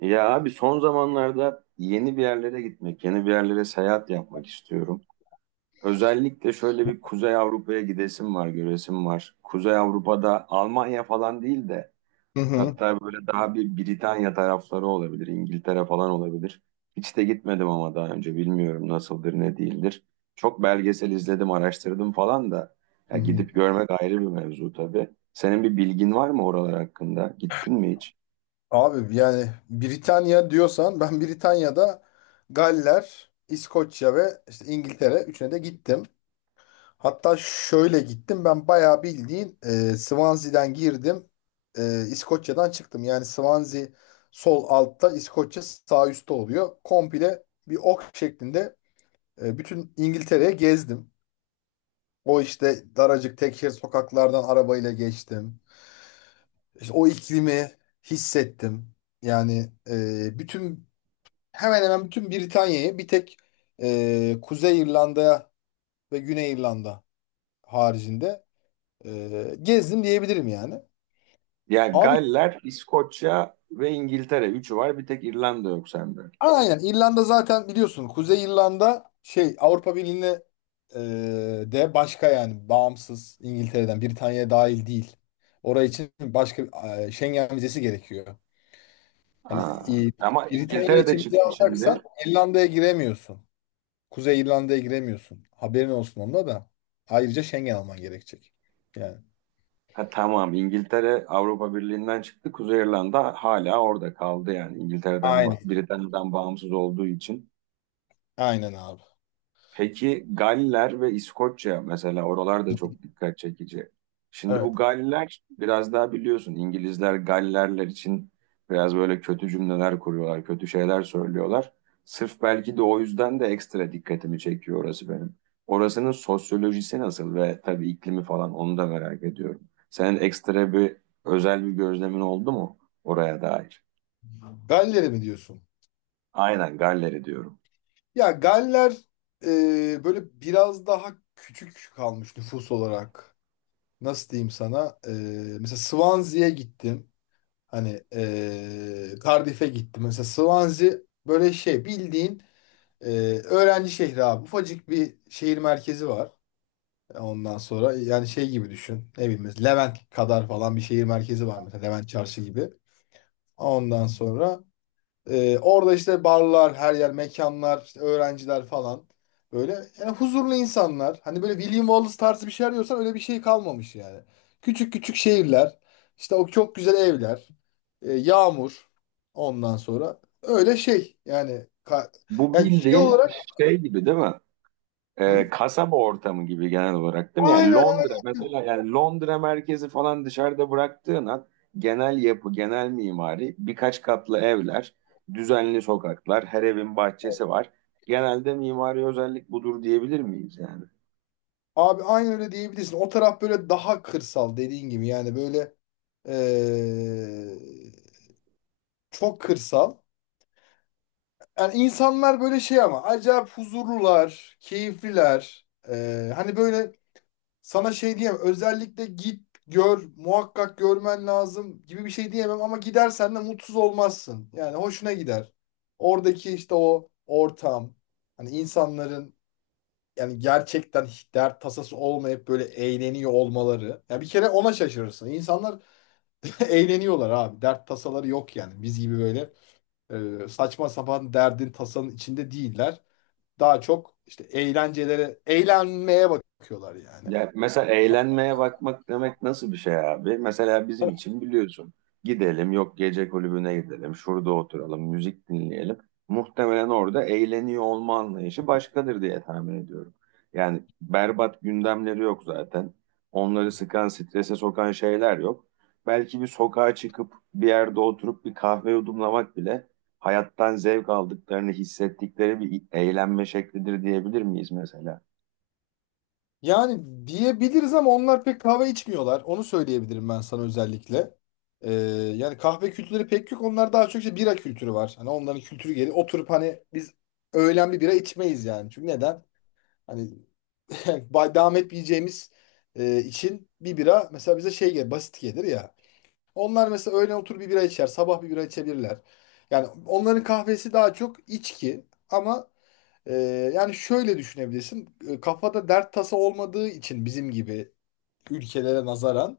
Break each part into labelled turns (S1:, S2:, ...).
S1: Ya abi son zamanlarda yeni bir yerlere gitmek, yeni bir yerlere seyahat yapmak istiyorum. Özellikle şöyle bir Kuzey Avrupa'ya gidesim var, göresim var. Kuzey Avrupa'da Almanya falan değil de
S2: Hı hı.
S1: hatta böyle daha bir Britanya tarafları olabilir, İngiltere falan olabilir. Hiç de gitmedim ama daha önce bilmiyorum nasıldır, ne değildir. Çok belgesel izledim, araştırdım falan da
S2: Hı
S1: ya
S2: hı.
S1: gidip görmek ayrı bir mevzu tabii. Senin bir bilgin var mı oralar hakkında? Gittin mi hiç?
S2: Abi yani Britanya diyorsan ben Britanya'da Galler, İskoçya ve işte İngiltere üçüne de gittim. Hatta şöyle gittim ben bayağı bildiğin Swansea'den girdim, İskoçya'dan çıktım. Yani Swansea sol altta, İskoçya sağ üstte oluyor. Komple bir ok şeklinde bütün İngiltere'ye gezdim. O işte daracık tek şerit sokaklardan arabayla geçtim. İşte o iklimi hissettim. Yani e, bütün hemen hemen bütün Britanya'yı, bir tek Kuzey İrlanda ve Güney İrlanda haricinde, gezdim diyebilirim yani.
S1: Ya
S2: Abi
S1: Galler, İskoçya ve İngiltere. Üçü var. Bir tek İrlanda yok sende.
S2: aynen, İrlanda zaten biliyorsun, Kuzey İrlanda şey, Avrupa Birliği'ne e, de başka, yani bağımsız, İngiltere'den, Britanya'ya dahil değil. Oraya için başka Schengen vizesi gerekiyor. Hani
S1: Aa,
S2: e,
S1: ama
S2: Britanya
S1: İngiltere de
S2: için vize
S1: çıktı şimdi.
S2: alacaksan İrlanda'ya giremiyorsun. Kuzey İrlanda'ya giremiyorsun. Haberin olsun onda da. Ayrıca Schengen alman gerekecek. Yani.
S1: Ha, tamam İngiltere Avrupa Birliği'nden çıktı. Kuzey İrlanda hala orada kaldı yani. İngiltere'den,
S2: Aynen.
S1: Britanya'dan bağımsız olduğu için.
S2: Aynen abi.
S1: Peki Galler ve İskoçya mesela oralar da çok dikkat çekici. Şimdi bu
S2: Evet.
S1: Galler biraz daha biliyorsun İngilizler Gallerler için biraz böyle kötü cümleler kuruyorlar, kötü şeyler söylüyorlar. Sırf belki de o yüzden de ekstra dikkatimi çekiyor orası benim. Orasının sosyolojisi nasıl ve tabii iklimi falan onu da merak ediyorum. Senin ekstra bir özel bir gözlemin oldu mu oraya dair?
S2: Galler'e mi diyorsun?
S1: Aynen Galler'i diyorum.
S2: Ya Galler böyle biraz daha küçük kalmış nüfus olarak. Nasıl diyeyim sana? Mesela Swansea'ya gittim. Hani Cardiff'e gittim. Mesela Swansea böyle şey bildiğin e, öğrenci şehri abi. Ufacık bir şehir merkezi var. Ondan sonra yani şey gibi düşün. Ne bileyim, mesela Levent kadar falan bir şehir merkezi var, mesela Levent Çarşı gibi. Ondan sonra orada işte barlar, her yer mekanlar, işte öğrenciler falan. Böyle yani huzurlu insanlar. Hani böyle William Wallace tarzı bir şey arıyorsan, öyle bir şey kalmamış yani. Küçük küçük şehirler, işte o çok güzel evler, yağmur. Ondan sonra öyle şey yani
S1: Bu
S2: yani şey
S1: bildiğin
S2: olarak.
S1: şey gibi değil mi?
S2: Hı?
S1: Kasaba ortamı gibi genel olarak değil mi? Yani
S2: Aynen.
S1: Londra mesela yani Londra merkezi falan dışarıda bıraktığın an genel yapı, genel mimari, birkaç katlı evler, düzenli sokaklar, her evin bahçesi var. Genelde mimari özellik budur diyebilir miyiz yani?
S2: Abi aynı öyle diyebilirsin. O taraf böyle daha kırsal dediğin gibi. Yani böyle eee, çok kırsal. Yani insanlar böyle şey ama acayip huzurlular, keyifliler. Hani böyle sana şey diyemem. Özellikle git gör, muhakkak görmen lazım gibi bir şey diyemem. Ama gidersen de mutsuz olmazsın. Yani hoşuna gider. Oradaki işte o ortam, hani insanların yani gerçekten hiç dert tasası olmayıp böyle eğleniyor olmaları. Ya bir kere ona şaşırırsın. İnsanlar eğleniyorlar abi. Dert tasaları yok yani. Biz gibi böyle saçma sapan derdin tasanın içinde değiller. Daha çok işte eğlencelere, eğlenmeye bakıyorlar yani.
S1: Ya mesela eğlenmeye bakmak demek nasıl bir şey abi? Mesela bizim için biliyorsun. Gidelim yok gece kulübüne gidelim. Şurada oturalım, müzik dinleyelim. Muhtemelen orada eğleniyor olma anlayışı başkadır diye tahmin ediyorum. Yani berbat gündemleri yok zaten. Onları sıkan, strese sokan şeyler yok. Belki bir sokağa çıkıp bir yerde oturup bir kahve yudumlamak bile hayattan zevk aldıklarını hissettikleri bir eğlenme şeklidir diyebilir miyiz mesela?
S2: Yani diyebiliriz, ama onlar pek kahve içmiyorlar. Onu söyleyebilirim ben sana özellikle. E, Yani kahve kültürleri pek yok. Onlar daha çok işte bira kültürü var. Hani onların kültürü, geri oturup, hani biz öğlen bir bira içmeyiz yani. Çünkü neden? Hani devam etmeyeceğimiz için bir bira mesela bize şey gelir, basit gelir ya. Onlar mesela öğlen otur bir bira içer, sabah bir bira içebilirler. Yani onların kahvesi daha çok içki ama e, yani şöyle düşünebilirsin. Kafada dert tasa olmadığı için bizim gibi ülkelere nazaran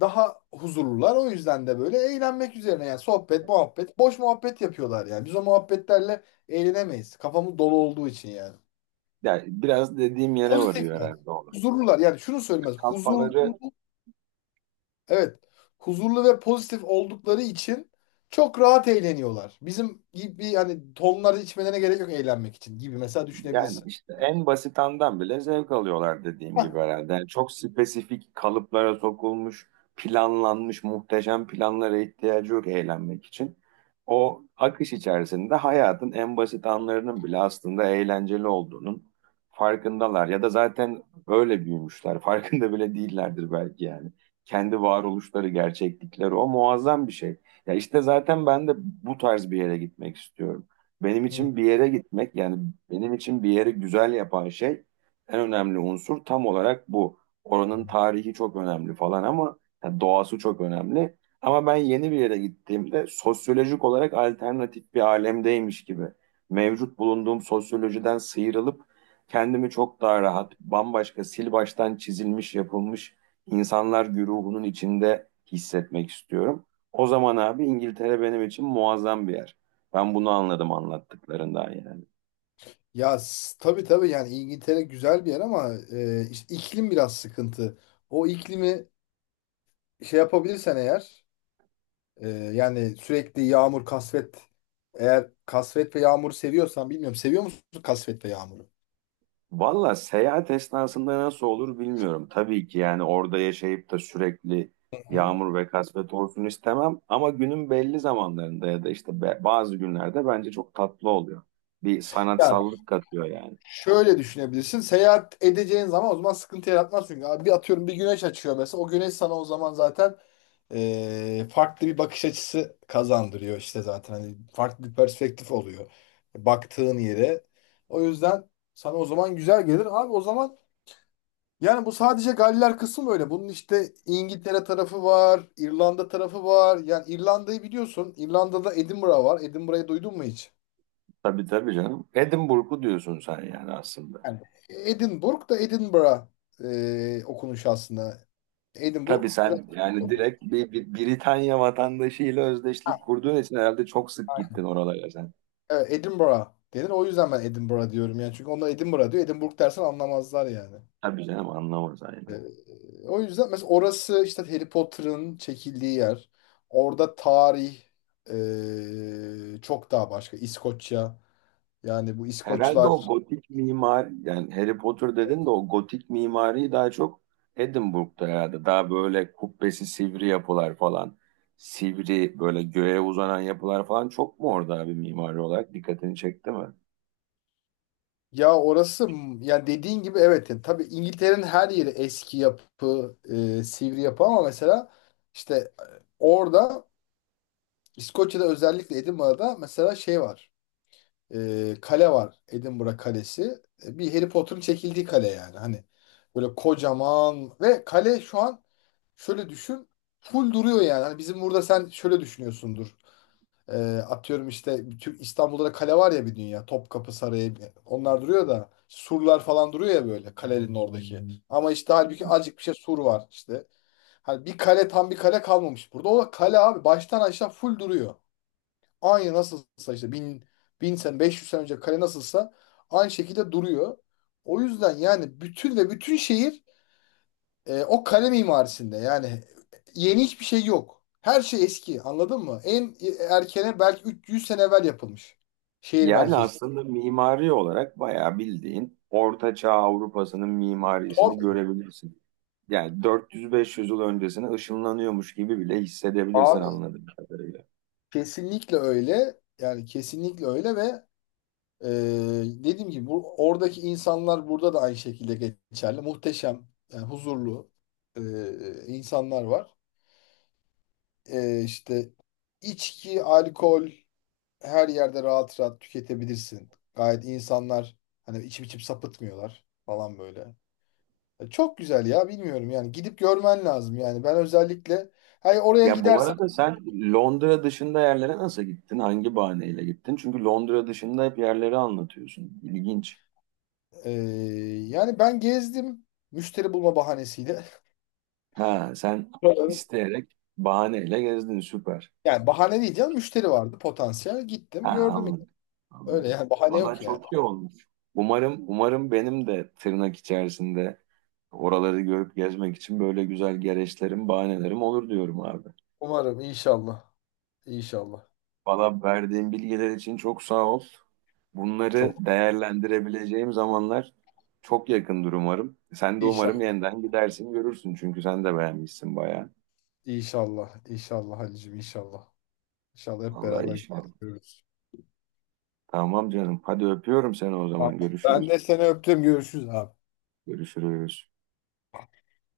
S2: daha huzurlular. O yüzden de böyle eğlenmek üzerine yani sohbet, muhabbet, boş muhabbet yapıyorlar yani. Biz o muhabbetlerle eğlenemeyiz. Kafamız dolu olduğu için yani.
S1: Yani biraz dediğim yere
S2: Pozitif
S1: varıyor
S2: yani.
S1: herhalde olay.
S2: Huzurlular yani şunu söylemez. Huzur.
S1: Kafaları.
S2: Evet. Huzurlu ve pozitif oldukları için çok rahat eğleniyorlar. Bizim gibi hani tonları içmelerine gerek yok eğlenmek için gibi mesela
S1: Yani
S2: düşünebilirsin.
S1: işte en basitandan bile zevk alıyorlar dediğim gibi herhalde. Yani çok spesifik kalıplara sokulmuş, planlanmış muhteşem planlara ihtiyacı yok eğlenmek için. O akış içerisinde hayatın en basit anlarının bile aslında eğlenceli olduğunun farkındalar. Ya da zaten öyle büyümüşler. Farkında bile değillerdir belki yani. Kendi varoluşları, gerçeklikleri o muazzam bir şey. Ya işte zaten ben de bu tarz bir yere gitmek istiyorum. Benim
S2: Hı hı.
S1: için bir yere gitmek yani benim için bir yeri güzel yapan şey en önemli unsur tam olarak bu. Oranın tarihi çok önemli falan ama yani doğası çok önemli. Ama ben yeni bir yere gittiğimde sosyolojik olarak alternatif bir alemdeymiş gibi mevcut bulunduğum sosyolojiden sıyrılıp kendimi çok daha rahat, bambaşka sil baştan çizilmiş yapılmış insanlar güruhunun içinde hissetmek istiyorum. O zaman abi İngiltere benim için muazzam bir yer. Ben bunu anladım anlattıklarından yani.
S2: Ya tabii tabii, yani İngiltere güzel bir yer ama işte iklim biraz sıkıntı. O iklimi şey yapabilirsen eğer. Yani sürekli yağmur, kasvet. Eğer kasvet ve yağmuru seviyorsan bilmiyorum. Seviyor musun kasvet ve yağmuru?
S1: Valla seyahat esnasında nasıl olur bilmiyorum. Tabii ki yani orada yaşayıp da sürekli
S2: Hı hı.
S1: yağmur ve kasvet olsun istemem. Ama günün belli zamanlarında ya da işte bazı günlerde bence çok tatlı oluyor. Bir
S2: Yani
S1: sanatsallık katıyor yani.
S2: şöyle düşünebilirsin. Seyahat edeceğin zaman o zaman sıkıntı yaratmaz çünkü. Abi bir atıyorum, bir güneş açıyor mesela. O güneş sana o zaman zaten farklı bir bakış açısı kazandırıyor işte zaten. Hani farklı bir perspektif oluyor. Baktığın yere. O yüzden sana o zaman güzel gelir. Abi o zaman. Yani bu sadece Galler kısmı öyle. Bunun işte İngiltere tarafı var, İrlanda tarafı var. Yani İrlanda'yı biliyorsun. İrlanda'da Edinburgh var. Edinburgh'ı duydun mu hiç?
S1: Tabii tabii canım. Edinburgh'u diyorsun sen yani aslında.
S2: Yani Edinburgh, da Edinburgh okunuşu aslında.
S1: Tabii
S2: Edinburgh biraz
S1: sen yani
S2: oku.
S1: direkt bir Britanya vatandaşıyla özdeşlik kurduğun için herhalde çok sık gittin oralara sen.
S2: Evet, Edinburgh denir. O yüzden ben Edinburgh diyorum yani. Çünkü onlar Edinburgh diyor. Edinburgh dersen anlamazlar yani.
S1: Tabii canım anlamaz aynen.
S2: Ee, O yüzden mesela orası işte Harry Potter'ın çekildiği yer. Orada tarih çok daha başka. İskoçya. Yani bu
S1: Herhalde o
S2: İskoçlar,
S1: gotik mimar yani Harry Potter dedin de o gotik mimariyi daha çok Edinburgh'da herhalde. Daha böyle kubbesi sivri yapılar falan. Sivri böyle göğe uzanan yapılar falan çok mu orada abi mimari olarak dikkatini çekti mi?
S2: ya orası yani dediğin gibi, evet, yani tabii, İngiltere'nin her yeri eski yapı, sivri yapı, ama mesela işte orada, İskoçya'da özellikle Edinburgh'da mesela şey var. Kale var, Edinburgh Kalesi. Bir Harry Potter'ın çekildiği kale yani. Hani böyle kocaman ve kale şu an, şöyle düşün, full duruyor yani. Hani bizim burada sen şöyle düşünüyorsundur. Ee, Atıyorum işte Türk, İstanbul'da da kale var ya, bir dünya. Topkapı Sarayı, onlar duruyor da, surlar falan duruyor ya böyle kalenin oradaki. Hmm. Ama işte halbuki azıcık bir şey sur var işte. Hani bir kale, tam bir kale kalmamış burada. O kale abi baştan aşağı full duruyor. Aynı nasılsa işte bin sene, 500 sene önce kale nasılsa aynı şekilde duruyor. O yüzden yani bütün, ve bütün şehir o kale mimarisinde yani. Yeni hiçbir şey yok. Her şey eski, anladın mı? En erkene belki 300 sene evvel yapılmış şehir
S1: Yani
S2: merkezi.
S1: aslında mimari olarak bayağı bildiğin Orta Çağ Avrupa'sının mimarisini
S2: Tabii.
S1: görebilirsin. Yani 400-500 yıl öncesine ışınlanıyormuş gibi bile hissedebilirsin
S2: Abi
S1: anladığım kadarıyla.
S2: kesinlikle öyle. Yani kesinlikle öyle ve e, dediğim gibi bu, oradaki insanlar burada da aynı şekilde geçerli. Muhteşem, yani huzurlu insanlar var. İşte içki, alkol her yerde rahat rahat tüketebilirsin. Gayet insanlar hani içip içip sapıtmıyorlar falan böyle. Çok güzel ya, bilmiyorum, yani gidip görmen lazım yani, ben özellikle hani oraya
S1: Ya bu
S2: gidersen.
S1: arada sen Londra dışında yerlere nasıl gittin? Hangi bahaneyle gittin? Çünkü Londra dışında hep yerleri anlatıyorsun. İlginç.
S2: e, Yani ben gezdim müşteri bulma bahanesiyle.
S1: Ha sen
S2: Buraların-
S1: isteyerek bahaneyle gezdin. Süper.
S2: Yani bahane değil canım, müşteri vardı potansiyel,
S1: Ha,
S2: gittim gördüm,
S1: anladım.
S2: öyle
S1: Anladım.
S2: yani, bahane
S1: Valla
S2: yok yani.
S1: çok iyi olmuş. Umarım umarım benim de tırnak içerisinde oraları görüp gezmek için böyle güzel gereçlerim, bahanelerim olur diyorum abi.
S2: Umarım, inşallah, inşallah
S1: Valla verdiğin bilgiler için çok sağ ol. Bunları
S2: çok,
S1: değerlendirebileceğim zamanlar çok yakındır umarım. Sen de umarım
S2: inşallah
S1: yeniden gidersin görürsün çünkü sen de beğenmişsin bayağı.
S2: inşallah inşallah Halicim, inşallah inşallah hep
S1: Vallahi
S2: beraber
S1: inşallah.
S2: görürüz.
S1: Tamam canım. Hadi öpüyorum seni o
S2: Tamam.
S1: zaman.
S2: Ben
S1: Görüşürüz.
S2: de seni öptüm. Görüşürüz abi.
S1: Görüşürüz.